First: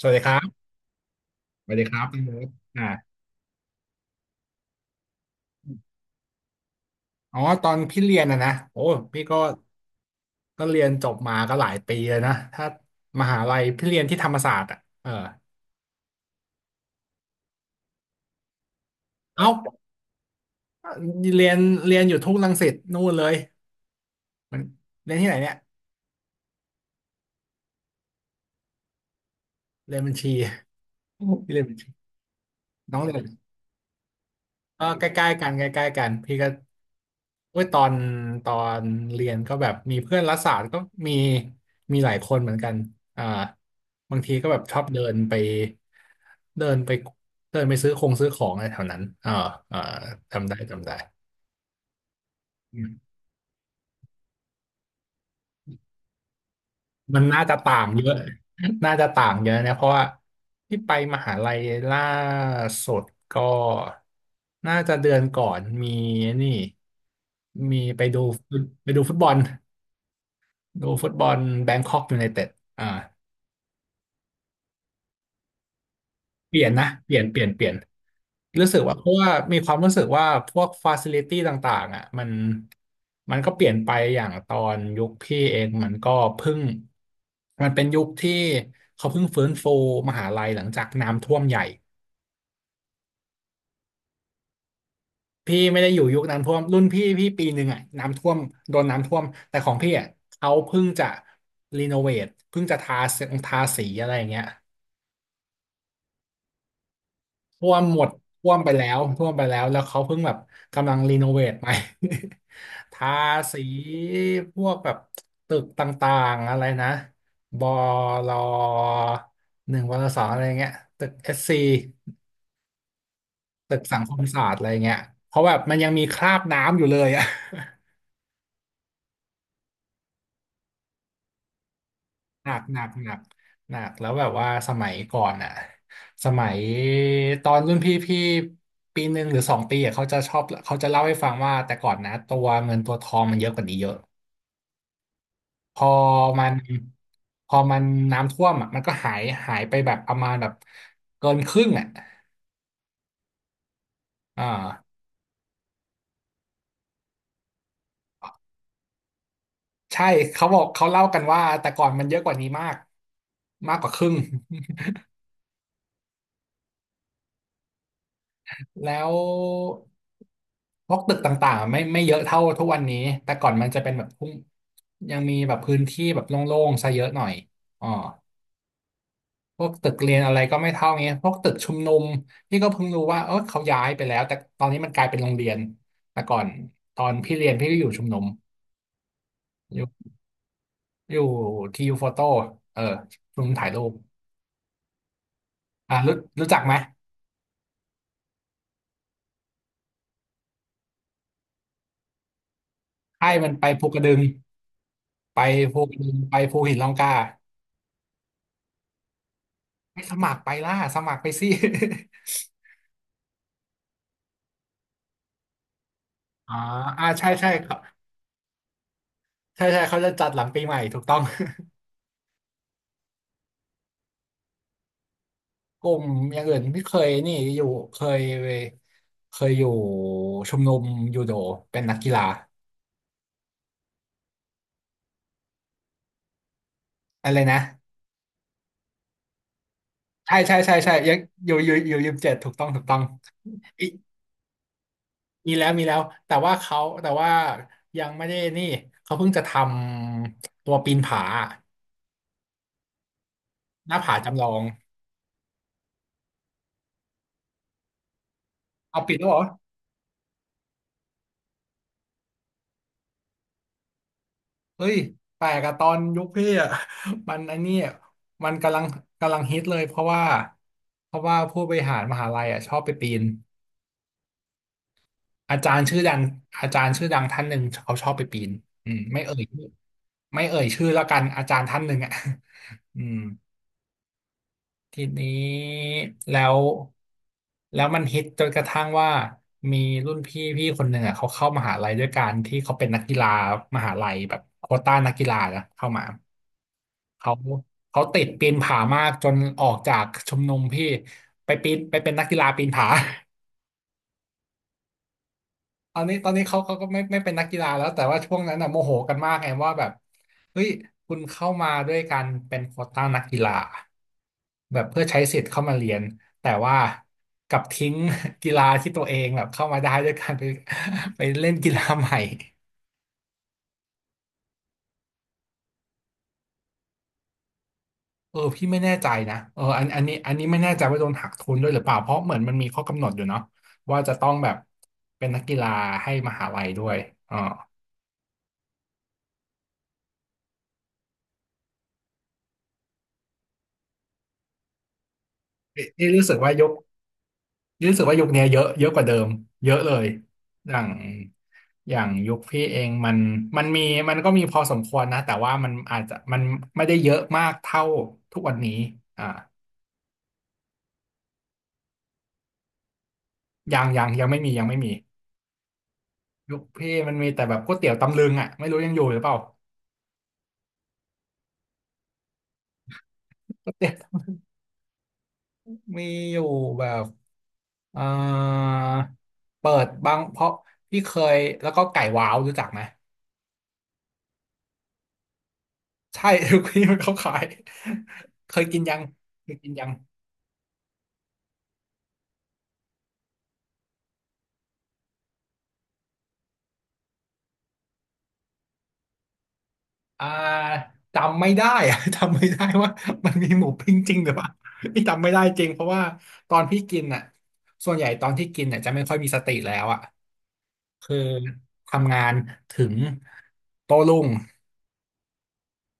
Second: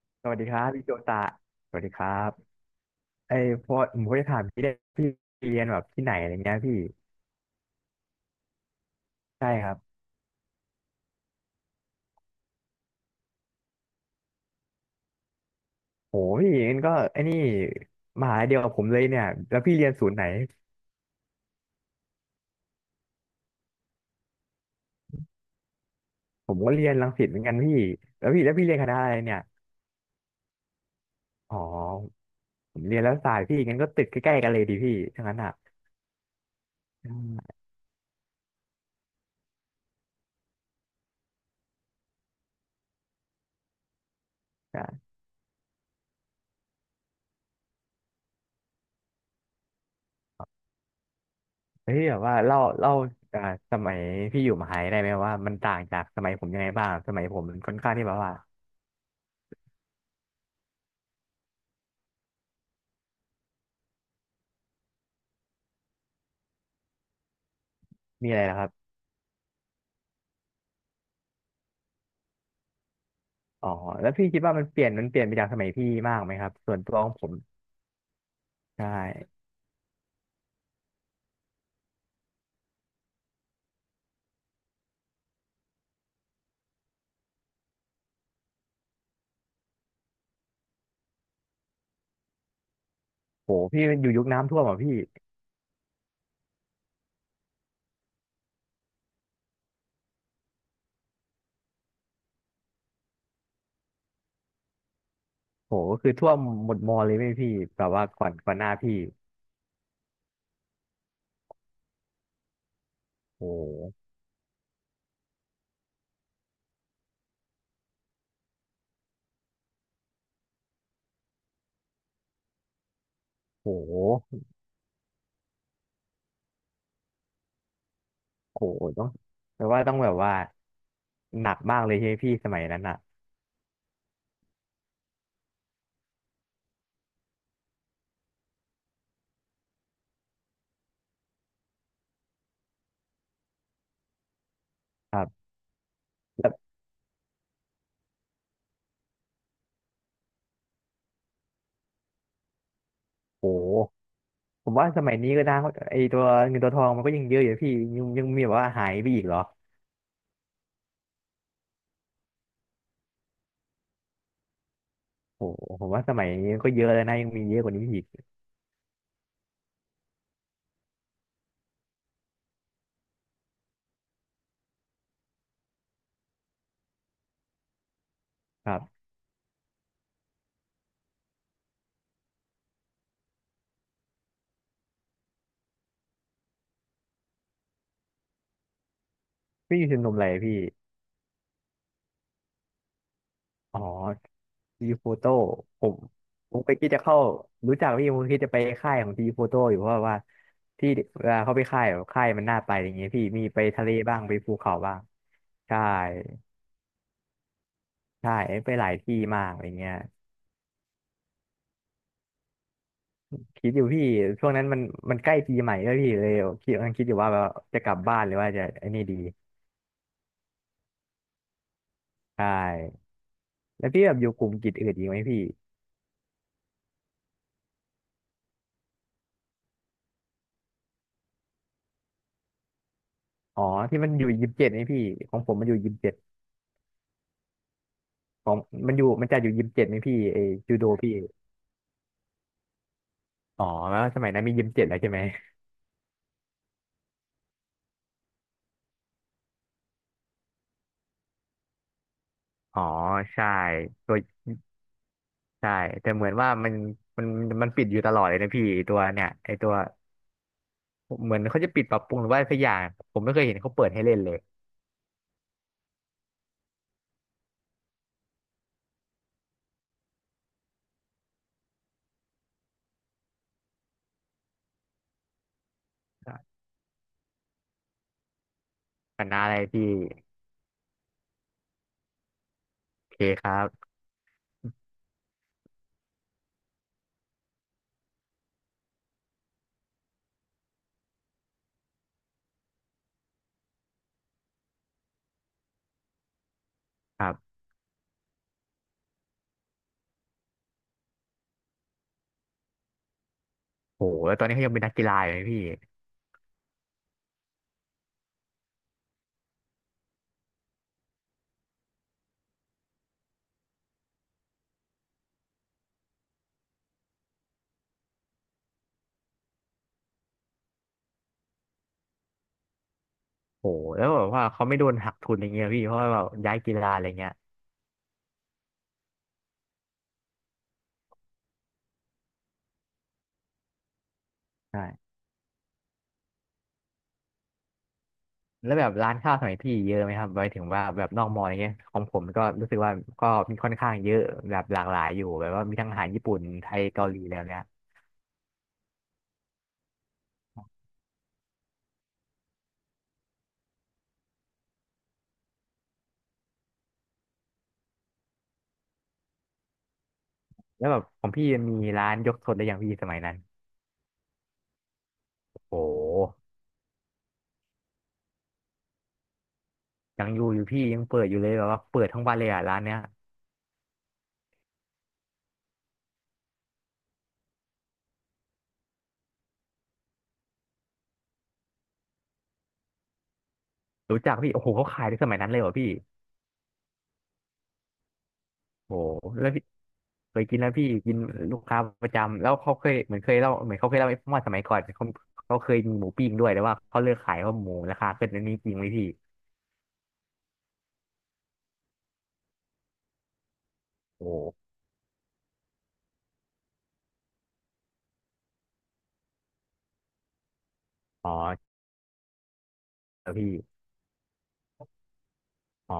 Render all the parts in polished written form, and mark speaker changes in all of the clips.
Speaker 1: สวัสดี
Speaker 2: ส
Speaker 1: ค
Speaker 2: วั
Speaker 1: รั
Speaker 2: สดีครับ
Speaker 1: บ
Speaker 2: พี่โจตะ
Speaker 1: ส
Speaker 2: ส
Speaker 1: วัส
Speaker 2: วัส
Speaker 1: ดี
Speaker 2: ดี
Speaker 1: ค
Speaker 2: ค
Speaker 1: รับ
Speaker 2: รั
Speaker 1: พี่
Speaker 2: บ
Speaker 1: เลิฟอ่า
Speaker 2: ไอ้พอผมก็จะถามพี่เนี่ยพี่เรียนแบบที่ไหนอะไรเงี้ยพี่
Speaker 1: อ๋อตอนพี่เรียนนะโอ้พี่ก็
Speaker 2: ใช่ครับ
Speaker 1: เรียนจบมาก็หลายปีเลยนะถ้ามหาลัยพี่เรียนที่ธรรมศาสตร์อ่ะเออ
Speaker 2: โหพี่งั้นก็ไอ้นี่มหาลัยเดียวกับผมเลยเนี่ย
Speaker 1: เอ้า
Speaker 2: แล้วพี่เรียนศูนย์ไหน
Speaker 1: เรียนอยู่ทุ่งรังสิตนู่นเลยมันเรียนที่ไหนเนี่ย
Speaker 2: ผมก็เรียนรังสิตเหมือนกันพี่แล้วพี่เรียนคณะอะไรเนี่ย
Speaker 1: เรียนบัญชี พี่
Speaker 2: อ๋อ
Speaker 1: เรียนบัญชี
Speaker 2: ผม
Speaker 1: น้
Speaker 2: เรี
Speaker 1: อ
Speaker 2: ย
Speaker 1: ง
Speaker 2: น
Speaker 1: เรี
Speaker 2: แล้
Speaker 1: ย
Speaker 2: ว
Speaker 1: น
Speaker 2: ศาสตร์พี่งั้นก็ติดใกล้ๆกันเลยดีพี่
Speaker 1: ก็ใก
Speaker 2: ทั้ง
Speaker 1: ล้
Speaker 2: นั้น
Speaker 1: ๆกั
Speaker 2: อ่ะ
Speaker 1: นใกล้ๆกันพี่ก็
Speaker 2: อืม
Speaker 1: เมื่อตอนตอนเรียนก็แบบมีเพื่อนรัฐศาสตร์ก็มีมีหลายคนเหมือนกันอ่าบางทีก็แบบชอบเดิ
Speaker 2: อ่ะ
Speaker 1: นไปเดินไปเดินไปซื้อคงซื้อของอะไรแถวนั้นอ่าจำได้จำได้
Speaker 2: เฮ้ยแบบว่าเล่าเล่าอ่าสมัยพี่อยู่มหาลัยได้ไหมว่ามันต่างจากสมัยผมยังไงบ้างส
Speaker 1: มั
Speaker 2: มั
Speaker 1: น
Speaker 2: ยผ
Speaker 1: น่า
Speaker 2: ม
Speaker 1: จะ
Speaker 2: มันค่อ
Speaker 1: ต่า
Speaker 2: น
Speaker 1: ง
Speaker 2: ข้าง
Speaker 1: เย
Speaker 2: ที่
Speaker 1: อะ
Speaker 2: แบบว่า
Speaker 1: น่าจะต่างเยอะนะเพราะว่าที่ไปมหาลัยล่าสุดก็น่าจะเดือนก่อนมีนี่มีไปดู
Speaker 2: มีอะไรนะครับ
Speaker 1: ไปดูฟุตบอล ดูฟุตบอลแบงคอกยูไนเต็ดอ่า
Speaker 2: อ๋อแล้วพี่คิดว่ามันเปลี่ยนไปจากสมัยพี่มากไหมครับ
Speaker 1: เปลี่ยน
Speaker 2: ส่วน
Speaker 1: นะ
Speaker 2: ตัวข
Speaker 1: เป
Speaker 2: อง
Speaker 1: ลี่ย
Speaker 2: ผ
Speaker 1: น
Speaker 2: ม
Speaker 1: รู้สึ
Speaker 2: ใช
Speaker 1: กว่าเพราะว่า
Speaker 2: ่
Speaker 1: มีความรู้สึกว่าพวกฟาซิลิตี้ต่างๆอ่ะมันก็เปลี่ยนไปอย่างตอนยุคพี่เองมันก็เพิ่งมันเป็นยุคที่เขาเพิ่งฟื้นฟูมหาลัยหลังจากน้ำท่วมใหญ่
Speaker 2: โหพี่มันอยู่ยุคน้ำท่วมอ่ะพี่
Speaker 1: พี่ไม่ได้อยู่ยุคน้ำท่วมรุ่นพี่พี่ปีหนึ่งอ่ะน้ำท่วมโดนน้ำท่วมแต่ของพี่อ่ะเขาเพิ่งจะรีโนเวทเพิ่งจะทาทาสีอะไรอย่างเงี้ย
Speaker 2: โหก็คือท่วมหมดมอเลยไหมพี่
Speaker 1: ท่ว
Speaker 2: แบ
Speaker 1: ม
Speaker 2: บ
Speaker 1: หม
Speaker 2: ว่า
Speaker 1: ด
Speaker 2: ก่อน
Speaker 1: ท่
Speaker 2: ก่อ
Speaker 1: ว
Speaker 2: น
Speaker 1: ม
Speaker 2: ห
Speaker 1: ไป
Speaker 2: น้า
Speaker 1: แล้
Speaker 2: พี่
Speaker 1: วท่วมไปแล้วแล้วเขาเพิ่งแบบกำลังรีโนเวทใหม่ ทา
Speaker 2: โ
Speaker 1: สี
Speaker 2: ห
Speaker 1: พวกแบบตึกต่างๆอะไรนะบลหนึ่งวลสองอะไรเงี้ยตึกเอสซี
Speaker 2: โ
Speaker 1: ตึกสังคม
Speaker 2: ห
Speaker 1: ศาสตร์อะไรเงี้ยเพราะแบบมันยังมีคราบน้ำอยู่เลยอะ
Speaker 2: โหต้องแปลว่าต้องแบบว่าหนักมากเลยใช่ไหมพี่
Speaker 1: ห
Speaker 2: ส
Speaker 1: นั
Speaker 2: มั
Speaker 1: ก
Speaker 2: ยนั้นอ่ะ
Speaker 1: หนักแล้วแบบว่าสมัยก่อนอ่ะสมัยตอนรุ่นพี่พี่ปีหนึ่งหรือสองปีอะเขาจะชอบเขาจะเล่าให้ฟังว่าแต่ก่อนนะตัวเงินตัวทองมันเยอะกว่านี้เยอะ
Speaker 2: ครับ
Speaker 1: พอมั
Speaker 2: แล้
Speaker 1: น
Speaker 2: ว
Speaker 1: พอมันน้ำท่วมอ่ะมันก็หายหายไปแบบประมาณแบบเกินครึ่งอ่ะ
Speaker 2: โห
Speaker 1: อ่า
Speaker 2: ผมว่าสมัยนี้ก็ได้ไอตัวเงินตัวทองมันก็ยังเยอะอยู่พี่ยังมีแบบว่าหายไปอีกเหรอ
Speaker 1: ใช่เขาบอกเขาเล่ากันว่าแต่ก่อนมันเยอะกว่านี้มากมากกว่าครึ่ง
Speaker 2: โหผมว่าสมัยนี้ก็เยอะแล้วนะยังมีเยอะกว่านี้อีก
Speaker 1: แล้ว พวกตึกต่างๆไม่เยอะเท่าทุกวันนี้แต่ก่อนมันจะเป็นแบบพุ่งยังมีแบบพื้นที่แบบโล่งๆซะเยอะหน่อยอ๋อ
Speaker 2: ครับ
Speaker 1: พวกตึกเรียนอะไรก็ไม่เท่าเงี้ยพวกตึกชุมนุมพี่ก็เพิ่งรู้ว่าเออเขาย้ายไปแล้วแต่ตอนนี้มันกลายเป็นโรงเรียนแต่ก่อนตอนพี่เรียนพี่ก็อยู่ชุมนุมอ
Speaker 2: พี่อ
Speaker 1: ยู่
Speaker 2: ยู่ชมรมอะไรพี่
Speaker 1: อยู่ทียูโฟโต้เออชุมนุมถ่าย
Speaker 2: อ๋
Speaker 1: รู
Speaker 2: อ
Speaker 1: ป
Speaker 2: ทีโฟโต้ผ
Speaker 1: อ่า
Speaker 2: ม
Speaker 1: รู้รู้
Speaker 2: ผ
Speaker 1: จัก
Speaker 2: ม
Speaker 1: ไห
Speaker 2: ไป
Speaker 1: ม
Speaker 2: คิดจะเข้ารู้จักพี่ผมคิดจะไปค่ายของทีโฟโต้อยู่เพราะว่าที่เวลาเขาไปค่ายแบบค่ายมันน่าไปอย่างเงี้ยพี่
Speaker 1: ให้
Speaker 2: มี
Speaker 1: มัน
Speaker 2: ไป
Speaker 1: ไป
Speaker 2: ทะ
Speaker 1: ภู
Speaker 2: เล
Speaker 1: กระดึ
Speaker 2: บ้า
Speaker 1: ง
Speaker 2: งไปภูเขาบ้าง
Speaker 1: ไป
Speaker 2: ใช่
Speaker 1: ภูกระดึงไปภูหินร่องกล้า
Speaker 2: ใช่ไปหลายที่มากอะไรเงี้ย
Speaker 1: ไม่สมัครไปล่ะสมัครไปสิ
Speaker 2: คิดอยู่พี่ช่วงนั้นมันใกล้ปีใหม่ด้วยพี่เลย
Speaker 1: อ๋อ
Speaker 2: คิดกำลังคิ
Speaker 1: อ่า
Speaker 2: ดอยู่
Speaker 1: ใช่
Speaker 2: ว่าแบบ
Speaker 1: ใช่ครับ
Speaker 2: จะกลับบ้านหรือว่าจะไอ้นี่ดี
Speaker 1: ใช่ใช่เขาจะจัดหลังปีใหม่ถูกต้อง
Speaker 2: ใช่แล้วพี่แบบอยู่กลุ่มกิจอื่นอีกไหมพี่
Speaker 1: กลุ่มอย่างอื่นที่เคยนี่อยู่เคยอยู่ชมรมยูโดเป็นนักกีฬา
Speaker 2: อ๋อที่มันอยู่ยิมเจ็ดไหมพี่ของผมมันอยู่ยิมเจ็ด
Speaker 1: อะไรนะ
Speaker 2: ของมันจะอยู่ยิมเจ็ดไหมพี่ไอจูโด
Speaker 1: ใช่
Speaker 2: พี่
Speaker 1: ยังอยู่ยิม 7ถูกต้องถูกต้อง
Speaker 2: อ๋อ
Speaker 1: อี
Speaker 2: แล้วสมัยนั้นมียิมเจ็ดแล้วใช่ไหม
Speaker 1: มีแล้วมีแล้วแต่ว่าเขาแต่ว่ายังไม่ได้นี่เขาเพิ่งจะทำตัวปีนผา
Speaker 2: อ๋อใช่
Speaker 1: หน้า
Speaker 2: ตั
Speaker 1: ผา
Speaker 2: ว
Speaker 1: จำลอง
Speaker 2: ใช่แต่เหมือนว่ามันมันปิดอยู่ตลอดเลยนะพี่ตั
Speaker 1: เอา
Speaker 2: ว
Speaker 1: ปิด
Speaker 2: เนี่
Speaker 1: แล้ว
Speaker 2: ย
Speaker 1: เหรอ
Speaker 2: ไอตัวเหมือนเขาจะปิดปรับปรุงหรือว่าสักอย่างผมไม่เคยเห็นเขาเปิดให้เล่นเลย
Speaker 1: เฮ้ยแปลกอะตอนยุคพี่อะ มันไอันนี้มันกำลังฮิตเลยเพราะว่าผู้บริหารมหาลัยอะชอบไปปีนอาจารย์ชื่อดังอาจารย์ชื่อดังท่านหนึ่งเขาชอบไปปีนอืม
Speaker 2: ค
Speaker 1: ไม่เอ่
Speaker 2: ณะ
Speaker 1: ย
Speaker 2: อะไร
Speaker 1: ชื่อ
Speaker 2: พี่
Speaker 1: ไม่เอ่ยชื่อแล้วกันอาจารย์ท่านหนึ่งอะ อื
Speaker 2: โอ
Speaker 1: ม
Speaker 2: เคครับ
Speaker 1: ทีนี้แล้วมันฮิตจนกระทั่งว่ามีรุ่นพี่พี่คนหนึ่งอ่ะเขาเข้ามหาลัยด้วยการที่เขาเป็นนักกีฬามหาลัยแบบโควต้านักกีฬานะเข้ามา
Speaker 2: ครั
Speaker 1: เขา
Speaker 2: บ
Speaker 1: ติดปีนผามากจนออกจากชมรมพี่ไปปีนไปเป็นนักกีฬาปีนผา
Speaker 2: โหแล้วตอนนี้เขายังเป็นนักกีฬาอยู่ไหมพี่
Speaker 1: ตอนนี้ตอนนี้เขาก็ไม่เป็นนักกีฬาแล้วแต่ว่าช่วงนั้นน่ะโมโหกันมากไงว่าแบบเฮ้ยคุณเข้ามาด้วยการเป็นโควต้านักกีฬาแบบเพื่อใช้สิทธิ์เข้ามาเรียนแต่ว่ากลับทิ้ง กีฬาที่ตัวเองแบบเข้ามาได้ด้วยการไปไปเล่นกีฬาใหม่
Speaker 2: โหแล้วแบบว่าเขาไม่โดนหักทุนอะไรเงี้ยพี่เพราะว่าแบบย้ายกีฬาอะไรเงี้ย
Speaker 1: พี่ไม่แน่ใจนะอันนี้ไม่แน่ใจว่าโดนหักทุนด้วยหรือเปล่าเพราะเหมือนมันมีข้อกำหนดอยู่เนาะว่าจะต้องแบบเป็นนักกีฬาให้มหาลัยด้วยอ๋อ
Speaker 2: แล้วแบบร้านข้าวสมัยพี่เยอะไหมครับไมถึงว่าแบบนอกมออะไรเงี้ยของผมก็รู้สึกว่าก็มีค่อนข้างเยอะแบบหลากหลายอยู่แบบว่ามี
Speaker 1: นี่
Speaker 2: ทั้งอาหา
Speaker 1: นี่
Speaker 2: รญี่
Speaker 1: รู้สึ
Speaker 2: ปุ่
Speaker 1: ก
Speaker 2: น
Speaker 1: ว่าย
Speaker 2: ไท
Speaker 1: ก
Speaker 2: ยเกาหลีแล้วเนี่ย
Speaker 1: นี่รู้สึกว่ายุคเนี้ยเยอะเยอะกว่าเดิมเยอะเลยอย่างอย่างยุคพี่เองมันมันมีมันก็มีพอสมควรนะแต่ว่ามันอาจจะไม่ได้เยอะมากเท่าทุกวันนี้อ่า
Speaker 2: แล้วแบบของพี่มีร้านยกทนได้ยังพี่สมัยนั้น
Speaker 1: ยังไม่มี
Speaker 2: โอ้
Speaker 1: ยุคพี่มันมีแต่แบบก๋วยเตี๋ยวตำลึงอ่ะไม่รู้ยังอยู่หรือเปล่า
Speaker 2: ยังอยู่อยู่พี่ยังเปิดอยู่เลยแบบว่าเปิดทั้งวันเลยอ่ะร้านเนี้ย
Speaker 1: ก๋วยเตี๋ยวมีอยู่แบบ เอ่อเปิดบางเพราะพี่เคยแล้วก็ไก่ว้าวรู้จักไหม
Speaker 2: รู้จักพี่โอ้โหเขาขายในสมัยนั้นเลยเหรอพี่
Speaker 1: ใช่ ทุกที่มันเขาขายเคยกินยั
Speaker 2: โอ้
Speaker 1: ง
Speaker 2: แล้
Speaker 1: เค
Speaker 2: ว
Speaker 1: ย
Speaker 2: พี่
Speaker 1: กินยัง
Speaker 2: เคยกินแล้วพี่กินลูกค้าประจำแล้วเขาเคยเหมือนเคยเล่าเหมือนเขาเคยเล่าให้ฟังว่าสมัยก่อนเขาเคยมีหมูปิ้งด้วยแต่ว่าเขาเลิกขายเพราะหมูราคาขึ้นอันนี้จริงไหมพี่
Speaker 1: อ่าจำไม่ได้อะ จำไม่ได้ว่ามันมีหมูปิ้งจริงหรื
Speaker 2: โอ้
Speaker 1: อเปล่า พี่จำไม่ได้จริงเพราะว่าตอนพี่กินอ่ะส่วนใหญ่ตอนที่กินเนี่ยจะไม่ค่อยมีสติแล้วอ่ะคือ
Speaker 2: อ๋อ
Speaker 1: ทำงานถึง
Speaker 2: แล้วพี่
Speaker 1: โต้รุ่ง
Speaker 2: อ๋อ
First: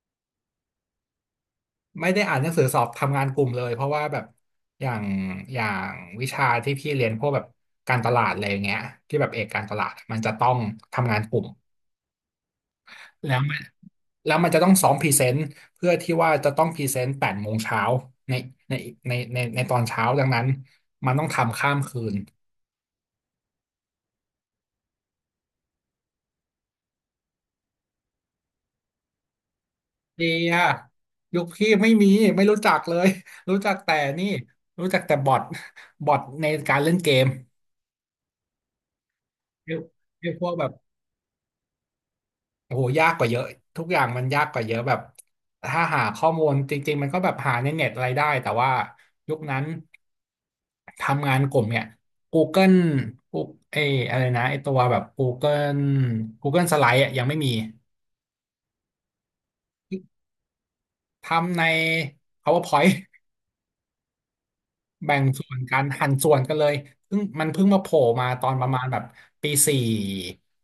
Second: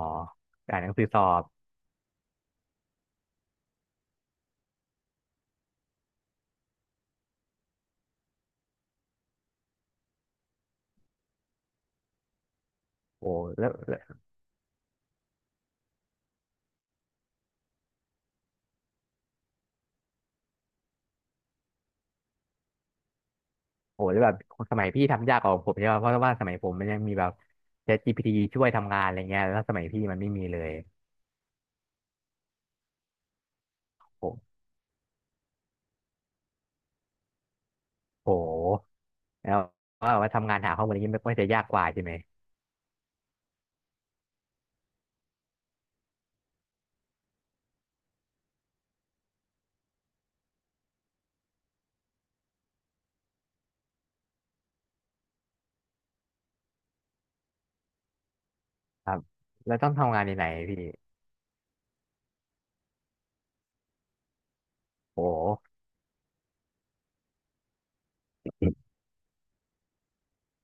Speaker 2: อ่านหนังสือสอบ
Speaker 1: ไม่ได้อ่านหนังสือสอบทำงานกลุ่มเลยเพราะว่าแบบอย่างอย่างวิชาที่พี่เรียนพวกแบบการตลาดอะไรอย่างเงี้ยที่แบบเอกการตลาดมันจะต้องทำงานกลุ่ม
Speaker 2: โอ้
Speaker 1: แล้วมัน
Speaker 2: แล้วแล้ว
Speaker 1: แล้วมันจะต้องซ้อมพรีเซนต์เพื่อที่ว่าจะต้องพรีเซนต์แปดโมงเช้าในในในตอนเช้าดังนั้นมันต้องทำข้ามคืน
Speaker 2: โอ้แล้วแบบสมัยพี่ทำยากกว่าผมใช่ป่ะเพราะว่าสมัยผมมันยังมีแบบ ChatGPT ช่วยทำงานอะไรเงี้ยแล้วสมัยพี่มัน
Speaker 1: เดี
Speaker 2: ไม่มี
Speaker 1: ย
Speaker 2: เลย
Speaker 1: ยุคพี่ไม่มีไม่รู้จักเลยรู้จักแต่นี่
Speaker 2: โอ้
Speaker 1: รู้จักแต่บอทในการเล่นเกม
Speaker 2: โหแล้วว่า
Speaker 1: ไอ้
Speaker 2: ว่า
Speaker 1: พว
Speaker 2: ทำ
Speaker 1: ก
Speaker 2: งาน
Speaker 1: แบบ
Speaker 2: หาข้อมูลอย่างนี้มันก็จะยากกว่าใช่ไหม
Speaker 1: โอ้โหยากกว่าเยอะทุกอย่างมันยากกว่าเยอะแบบถ้าหาข้อมูลจริงๆมันก็แบบหาในเน็ตอะไรได้แต่ว่ายุคนั้นทำงานกลุ่มเนี่ย Google กูเอยอะไรนะไอตัวแบบ Google Google Slide อะยังไม่มี
Speaker 2: ครับแล้วต้องทำงานในไหนพี่
Speaker 1: ทำใน PowerPoint แบ่ง
Speaker 2: โอ้โห
Speaker 1: ส่วนกันหั่นส่วนกันเลยเพิ่งมาโผล่มาตอนประมาณแบบปีสี่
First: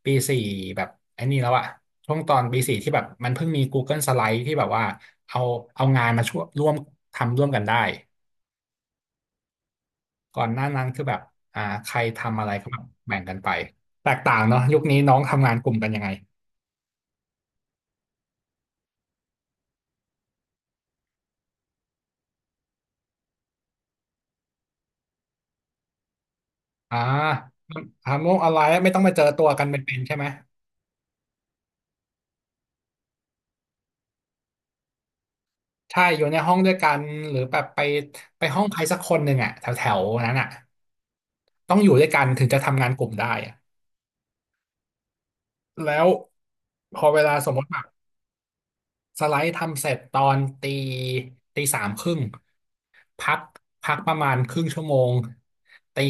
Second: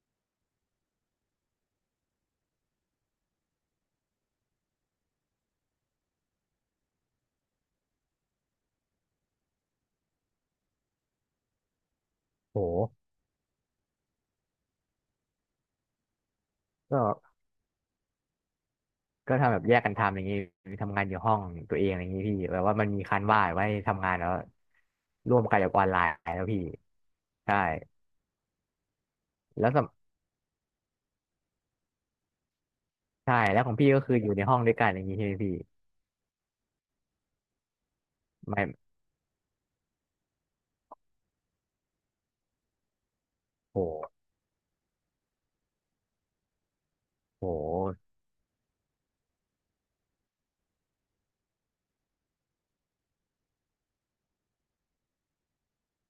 Speaker 1: ปีสี่แบบไอ้นี่แล้วอะช่วงตอนปีสี่ที่แบบมันเพิ่งมี Google Slide ที่แบบว่าเอางานมาช่วยร่วมทำร่วมกันได้ก่อนหน้านั้นคือแบบใครทำอะไร
Speaker 2: โอ้
Speaker 1: ก็แบ
Speaker 2: โห
Speaker 1: บแบ่งกันไปแตกต่างเนาะยุคนี้น้องทำงานกลุ่มกันยังไง
Speaker 2: ก็ก็ทำแบบแยกกันทำอย่างนี้ทำงานอยู่ห้องตัวเองอย่างนี้พี่แบบว่ามันมีคันว่าไว้ทำงานแล้วร่วมกันกับออนไลน์แล้วพี่
Speaker 1: อ่า
Speaker 2: ใช่
Speaker 1: ทำโลกออนไลน์ไม่ต้องมาเจอตัวกัน
Speaker 2: แล้วสม
Speaker 1: เป็นๆใช่ไหม
Speaker 2: ใช่แล้วของพี่ก็คืออยู่ในห้องด้วยกันอย่างนี้ใช่ไหมพี่
Speaker 1: ใช่อยู่ในห้องด้วยกันหรือแบบไปห้อ
Speaker 2: ไม่
Speaker 1: งใครสักคนหนึ่งอะแถวๆนั้นอะ ต้องอยู่ด้วยกันถึงจะทำงานกลุ่มได้อะ
Speaker 2: โห
Speaker 1: แล้วพอเวลา
Speaker 2: โห
Speaker 1: สมมติแบบสไลด์ทำเสร็จตอนตีสามครึ่งพักประมาณครึ่งชั่วโมงตี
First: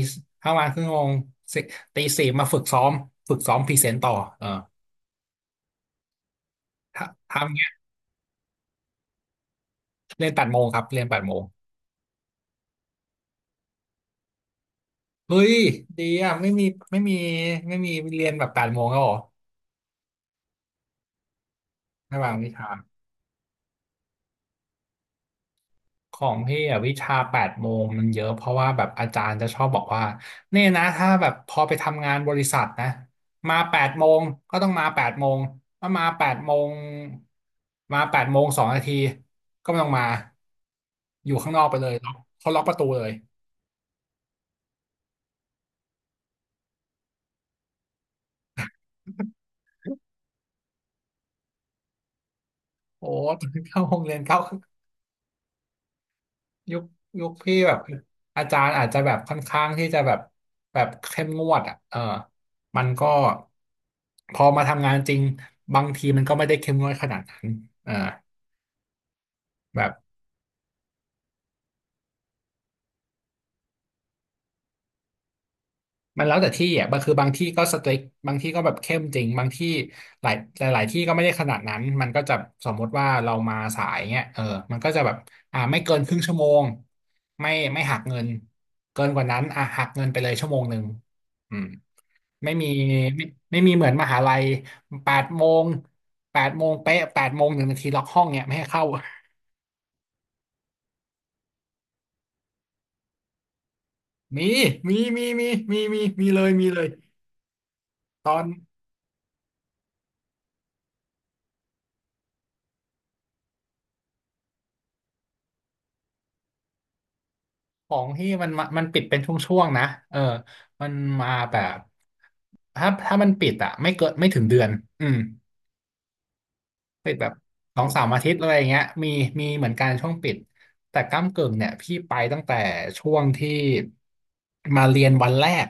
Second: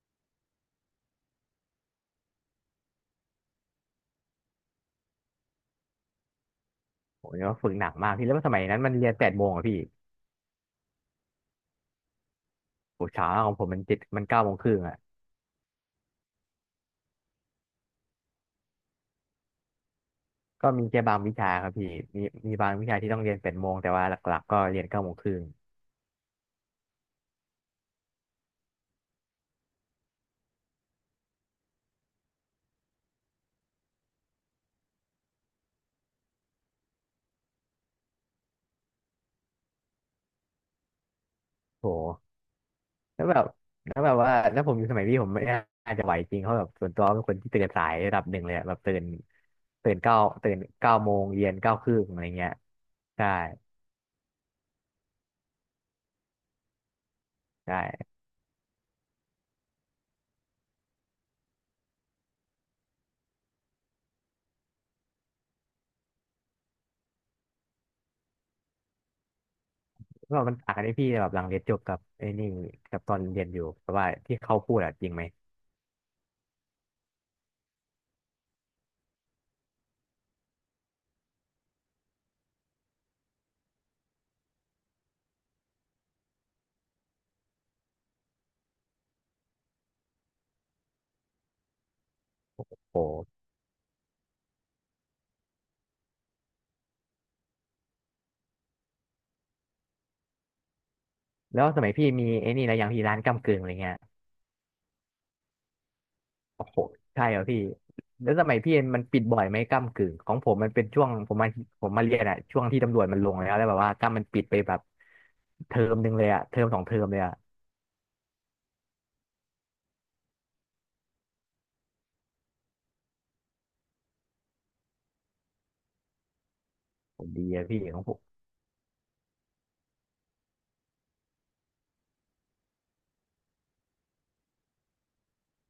Speaker 1: ประมาณครึ่งชั่วโมงสิตีสี่มาฝึกซ้อมพรีเซนต์ต่อเออถ้า
Speaker 2: ผมเนี่ย
Speaker 1: ทำ
Speaker 2: ว่า
Speaker 1: เงี้
Speaker 2: ฝึ
Speaker 1: ย
Speaker 2: กหนักมากพี่แล้วสมัยนั้นมันเรียนแปดโมงอะพี่
Speaker 1: เรียนแปดโมงครับเรียนแปดโมง
Speaker 2: โหเช้าของผมมันเจ็ดมันเก้าโมงครึ่งอะ
Speaker 1: เฮ้ยดีอ่ะไม่มีไม่มีไม่มีเรียนแบบแปดโมงแล้วเหรอ
Speaker 2: ก็มีแค่บางวิชาครับพี่
Speaker 1: ระ
Speaker 2: มี
Speaker 1: หว่างวิ
Speaker 2: มี
Speaker 1: ชา
Speaker 2: บางวิชาที่ต้องเรียนแปดโมงแต่ว่าหลักๆก็เรียนเก้าโมงครึ่ง
Speaker 1: ของพี่อะวิชาแปดโมงมันเยอะเพราะว่าแบบอาจารย์จะชอบบอกว่าเนี่ยนะถ้าแบบพอไปทำงานบริษัทนะมาแปดโมงก็ต้องมาแปดโมงถ้ามาแปดโมงแปดโมงสองนาทีก็ไม่ต้องมาอยู่ข้างนอกไปเลยล็อก
Speaker 2: โห
Speaker 1: เขาล็อกประตูเลย
Speaker 2: แล้วแบบแล้วแบบว่าแล้วผมอยู่สมัยพี่ผมไม่น่าจะไหวจริงเขาแบบส่วนตัวเป็นคนที่ตื่นสายระดับหนึ่งเลยอะแบบตื่นเก้าตื่นเก้าโมงเรียนเก้าครึ่งอะไรเงี้ย
Speaker 1: โอ้
Speaker 2: ใช่
Speaker 1: ตอน เข้าโรงเรียนเข้า ยุคยุคพี่แบบ
Speaker 2: ใช่
Speaker 1: อาจารย์อาจจะแบบค่อนข้างที่จะแบบเข้มงวดอ่ะเออมันก็พอมาทำงานจริงบางทีมันก็ไม่ได้เข้มงวดขนาดนั้นเออแบบ
Speaker 2: ก็มันต่างกันที่พี่แบบหลังเรียนจบกับไอ้นี่กับตอนเรียนอยู่แต่ว่าที่เขาพูดอะจริงไหม
Speaker 1: มันแล้วแต่ที่อ่ะบางบางที่ก็สตริกบางที่ก็แบบเข้มจริง บางที่หลายที่ก็ไม่ได้ขนาดนั้น มันก็จะสมมติว่าเรามาสายเงี้ยเออมันก็จะแบบอ่าไม่เกินครึ่งชั่วโมงไม่หักเงินเกินกว่านั้นอ่ะหักเงินไปเลยชั่วโมงหนึ่งอืมไม่มี
Speaker 2: โอ้
Speaker 1: ไม่ไม่มีเหมือนมหาลัยแปดโมงแปดโมงเป๊ะแปดโมงหนึ่งนาทีล็อกห้องเนี่ยไม่ให้เข้า
Speaker 2: แล้วสมัยพี่มีไอ้นี่แลรวยางพี่ร้านก้ำกึ่งอะไรเงี้ย
Speaker 1: มีมีเลย
Speaker 2: โอ้โหใช่เหรอพี่
Speaker 1: ตอ
Speaker 2: แล้วส
Speaker 1: น
Speaker 2: มัยพี่มันปิดบ่อยไหมก้ำกึ่งของผมมันเป็นช่วงผมมาผมเรียนอะช่วงที่ตำรวจมันลงแล้วแบบว่าก้ำมันปิดไปแบบเทอมหนึ่งเลยอะเทอมสองเทอมเลยอะ
Speaker 1: ของที่มันมามันปิดเป็นช่วงๆนะเออมันมาแบบถ้ามันปิดอะไม่เกินไม่ถึงเดือนอืมปิด
Speaker 2: ผ
Speaker 1: แบ
Speaker 2: ม
Speaker 1: บ
Speaker 2: ดีอะ
Speaker 1: ส
Speaker 2: พี่
Speaker 1: อง
Speaker 2: ข
Speaker 1: สา
Speaker 2: อง
Speaker 1: ม
Speaker 2: ผ
Speaker 1: อา
Speaker 2: ม
Speaker 1: ทิตย์อะไรอย่างเงี้ยมีเหมือนกันช่วงปิดแต่ก้ำกึ่งเนี่ยพี่ไปตั้งแต่ช่วงที่มาเรียนวันแรก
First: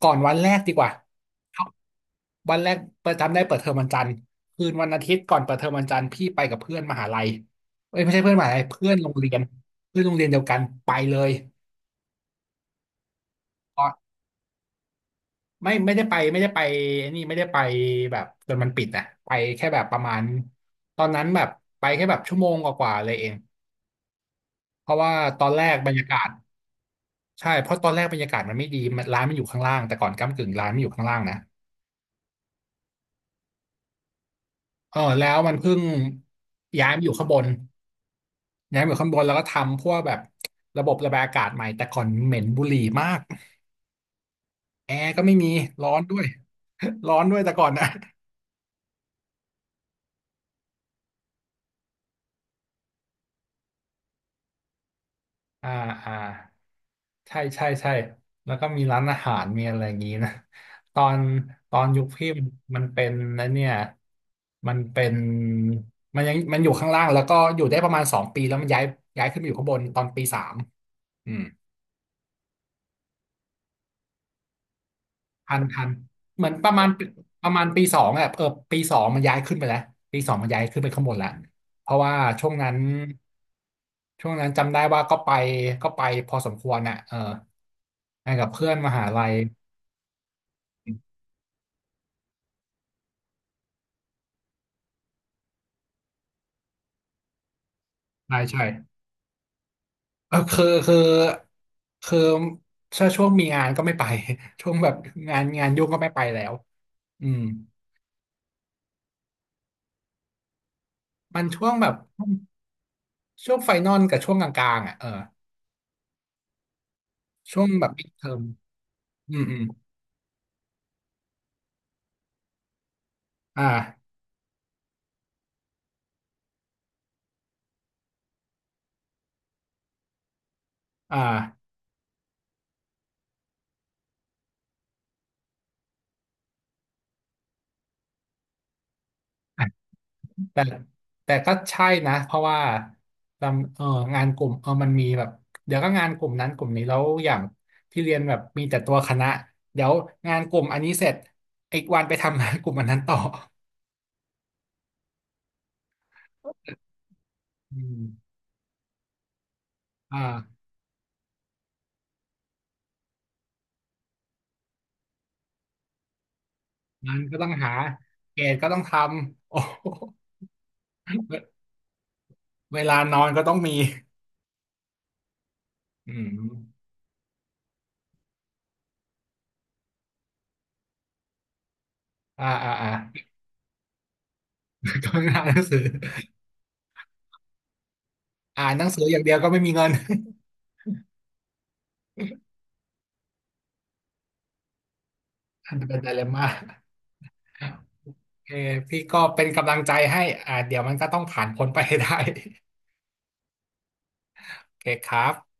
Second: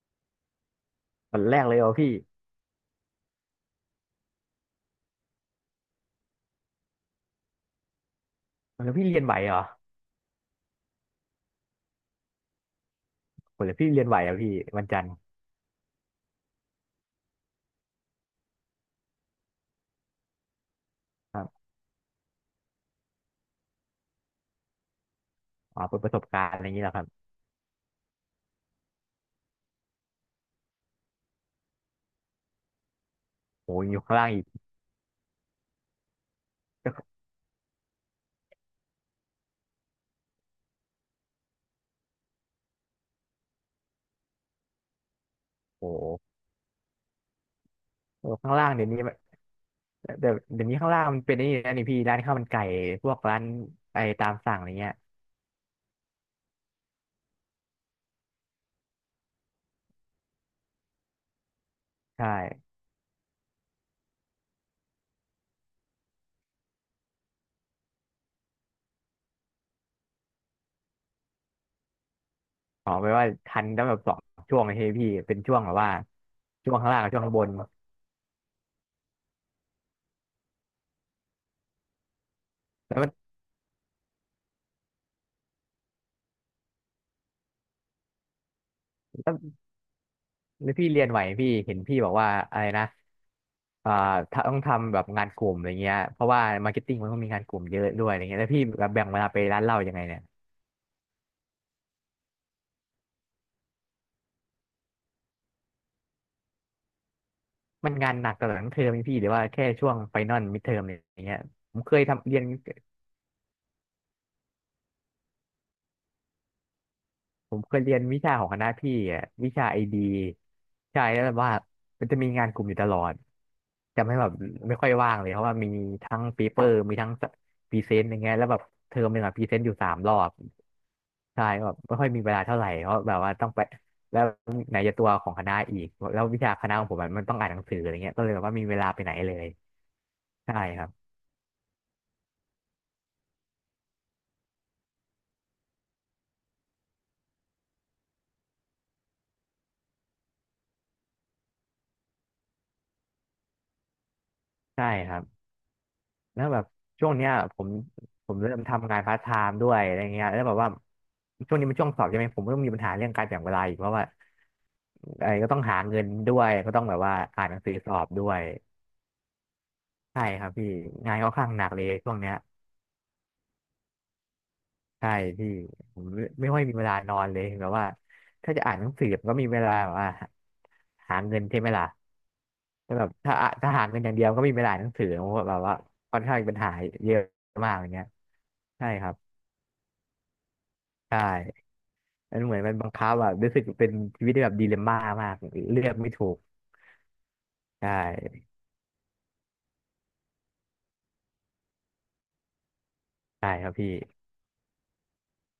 Speaker 1: ก่อนวันแรกดีกว่า
Speaker 2: วัน
Speaker 1: ค
Speaker 2: แร
Speaker 1: รั
Speaker 2: ก
Speaker 1: บ
Speaker 2: เลยเหรอพี่
Speaker 1: วันแรกเปิดจำได้เปิดเทอมวันจันทร์คืนวันอาทิตย์ก่อนเปิดเทอมวันจันทร์พี่ไปกับเพื่อนมหาลัยเอ้ยไม่ใช่เพื่อนมหาลัยเพื่
Speaker 2: แล้
Speaker 1: อ
Speaker 2: ว
Speaker 1: น
Speaker 2: พี่
Speaker 1: โรง
Speaker 2: เรียน
Speaker 1: เรี
Speaker 2: ไหว
Speaker 1: ยน
Speaker 2: เหรอ
Speaker 1: เพื่อนโรงเรียนเดียวกันไปเลย
Speaker 2: ผมเลยพี่เรียนไหวอะพี่วันจันทร์
Speaker 1: ไม่ได้ไปไม่ได้ไปไอ้นี่ไม่ได้ไปแบบจนมันปิดอ่ะไปแค่แบบประมาณตอนนั้น
Speaker 2: ค
Speaker 1: แบ
Speaker 2: รั
Speaker 1: บ
Speaker 2: บ
Speaker 1: ไปแค่แบบชั่วโมงกว่าๆเลยเองเพราะว่าตอนแรก
Speaker 2: อ๋อ
Speaker 1: บร
Speaker 2: เป็
Speaker 1: ร
Speaker 2: น
Speaker 1: ยา
Speaker 2: ประ
Speaker 1: กา
Speaker 2: สบ
Speaker 1: ศ
Speaker 2: การณ์อะไรอย่างนี้แหละครับ
Speaker 1: ใช่เพราะตอนแรกบรรยากาศมันไม่ดีร้านมันอยู่ข้างล่างแต่ก่อนก้ำกึ่งร้านมันอยู่ข้างล่างนะ
Speaker 2: โอ้ยอยู่ข้างล่างอีก
Speaker 1: เออแล้วมันเพิ่งย้ายมาอยู่ข้างบนย้ายมาอยู่ข้างบนแล้วก็ทำพวกแบบระบบระบายอากาศใหม่แต่ก่อนเหม็นบุหรี่มากแอร์ก็ไม่มีร้อ
Speaker 2: โอ้
Speaker 1: น
Speaker 2: โห
Speaker 1: ด้วย ร้อนด้วยแต่ก่อนนะ
Speaker 2: เออข้างล่างเดี๋ยวนี้มันเดี๋ยวนี้ข้างล่างมันเป็นไอ้นี่นะนี่พี่ร้านข้าวมันไก่พวกร้านไอตามสั่งอะไรเงี้ย
Speaker 1: อ่าอ่า ใช่ใช่ใช่แล้วก็มีร้านอาหารมีอะไรอย่างนี้นะ ตอนยุค
Speaker 2: ใช่
Speaker 1: พี่มันเป็นนะเนี่ยมันเป็นมันยังมันอยู่ข้างล่างแล้วก็อยู่ได้ประมาณสองปีแล้วมันย้ายขึ้นมาอยู่ข้างบนตอนปีสามอืม
Speaker 2: ขอไปว่าทันตั้งแบบสองช่วงเลยพี่เป็นช่วงแบบ
Speaker 1: ทัน
Speaker 2: ว่า
Speaker 1: เหมือนป
Speaker 2: ช่
Speaker 1: ระ
Speaker 2: วง
Speaker 1: มาณ
Speaker 2: ข้างล่างกับช่วงข้างบน
Speaker 1: ปีสองอะเออปีสองมันย้ายขึ้นไปแล้วปีสองมันย้ายขึ้นไปข้างบนแล้วเพราะว่าช่วงนั้น
Speaker 2: แล้วมัน
Speaker 1: จำได้ว่าก็ไปก็ไปพอสมควรน่ะเออไปกับเพื่อนมหาลั
Speaker 2: แล้
Speaker 1: ย
Speaker 2: วแล้วพี่เรียนไหวไหมพี่เห็นพี่บอกว่าอะไรนะอ่าถ้าต้องทำแบบงานกลุ่มอะไรเงี้ยเพราะว่ามาร์เก็ตติ้งมันต้องมีงานกลุ่มเยอะด้วยอะไร
Speaker 1: ใช่
Speaker 2: เงี้ยแล้วพี่
Speaker 1: ใช่
Speaker 2: แบบแบ่งเวลาไปร้านเหล้ายังไงเนี่ย
Speaker 1: เออคือถ้าช่วงมีงานก็ไม่ไป ช่วงแบบงานยุ่งก็ไม่ไปแล้วอืม
Speaker 2: มันงานหนักตลอดทั้งเทอมไหมพี่หรือว่าแค่ช่วงไฟนอลมิดเทอมอะไรอย่างเงี้
Speaker 1: มั
Speaker 2: ย
Speaker 1: นช่วง
Speaker 2: ผม
Speaker 1: แบ
Speaker 2: เค
Speaker 1: บ
Speaker 2: ยทำเรียน
Speaker 1: ช่วงไฟนอลกับช่วงกลางๆอ่ะเออ
Speaker 2: ผ
Speaker 1: ช่
Speaker 2: ม
Speaker 1: วง
Speaker 2: เคย
Speaker 1: แบบ
Speaker 2: เรียน
Speaker 1: ปิด
Speaker 2: วิ
Speaker 1: เทอ
Speaker 2: ชา
Speaker 1: ม
Speaker 2: ของคณะพี่อ่ะ
Speaker 1: อืม
Speaker 2: วิ
Speaker 1: อืม
Speaker 2: ชาไอดีใช่แล้วแบบว่ามันจะมีงานกลุ่มอยู่ตลอด
Speaker 1: อ
Speaker 2: จำ
Speaker 1: ่า
Speaker 2: ให้แบบไม่ค่อยว่างเลยเพราะว่ามีทั้งเปีเปอร์มีทั้งพรีเซนต์อย่างเงี้ยแล้วแบบเทอมหนึ่งอะพรีเซนต์อยู่สามรอบ
Speaker 1: อ่า
Speaker 2: ใช่แบบไม่ค่อยมีเวลาเท่าไหร่เพราะแบบว่าต้องไปแล้วไหนจะตัวของคณะอีกแล้ววิชาคณะของผมอะมันต้องอ่านหนังสืออะไรเงี้ยก็เลยแบบว่ามีเวลาไปไหนเลย ใช่
Speaker 1: แต่
Speaker 2: ครับ
Speaker 1: ก็ใช่นะเพราะว่าเอองานกลุ่มเออมันมีแบบเดี๋ยวก็งานกลุ่มนั้นกลุ่มนี้แล้วอย่างที่เรียนแบบมีแต่ตัวคณะเดี๋ยวงานกลุ่มอันนี้เสร็จอีกวันไปทำงานกลุ่มอันนั้นต่อ
Speaker 2: ใช่ครับ แล้วแบบช่วงเนี้ยผม
Speaker 1: อืม
Speaker 2: เริ่มทำงานพาร์ทไทม์ด้วยอะไรเงี้ยแล้วแบ
Speaker 1: อ่า
Speaker 2: บว่าช่วงนี้มันช่วงสอบใช่ไหมผมก็ต้องมีปัญหาเรื่องการแบ่งเวลาอีกเพราะว่าไอ้ก็ต้องหาเงินด้วยก็ต้องแบบว่า
Speaker 1: งานก็
Speaker 2: อ่า
Speaker 1: ต้
Speaker 2: น
Speaker 1: อง
Speaker 2: หนัง
Speaker 1: หา
Speaker 2: สือสอบด้ว
Speaker 1: เก
Speaker 2: ย
Speaker 1: รดก็ต้องทำ โอ้โห
Speaker 2: ใช่ครับพี่งานค่อนข้าง
Speaker 1: เว
Speaker 2: หนักเลยช่วงเนี้ย
Speaker 1: ลานอนก็ต้องมี
Speaker 2: ใช่พี่ผม
Speaker 1: อื
Speaker 2: ไม่ค่อยมี
Speaker 1: ม
Speaker 2: เวลานอนเลยแบบว่าถ้าจะอ่านหนังสือมันก็มีเวลาแบบว่าหาเงินใช่ไหมล่ะ
Speaker 1: อ่า
Speaker 2: แต่แบบถ้าหาเงินอย่างเดียวก็ไมมีเวลาอ่านหนังสือ
Speaker 1: ก็อ
Speaker 2: เพราะ
Speaker 1: ่าน
Speaker 2: ว่า
Speaker 1: ห
Speaker 2: แบ
Speaker 1: นั
Speaker 2: บ
Speaker 1: ง
Speaker 2: ว่า
Speaker 1: สือ
Speaker 2: ค่อนข้างมีปัญหาเยอะมากอย่างเงี้ย
Speaker 1: อ่านหนั
Speaker 2: ใช่
Speaker 1: งสือ
Speaker 2: ครั
Speaker 1: อ
Speaker 2: บ
Speaker 1: ย่างเดียวก็ไม่มีเงิน
Speaker 2: ใช่มันเหมือนมันบังคับแบบรู้สึกเป็นชีวิตที่แบบดีเลมม่ามาก
Speaker 1: อัน
Speaker 2: เลือ
Speaker 1: เป็
Speaker 2: ก
Speaker 1: นได
Speaker 2: ไม่
Speaker 1: เล
Speaker 2: ถู
Speaker 1: ม
Speaker 2: ก
Speaker 1: ม่า
Speaker 2: ใช
Speaker 1: โอ
Speaker 2: ่
Speaker 1: เคพี่ก็เป็นกำลังใจให้อ่าเดี๋ยวมันก็ต้องผ่านพ้นไปให้ได้
Speaker 2: ใช่ครับพี่
Speaker 1: โอเคครับ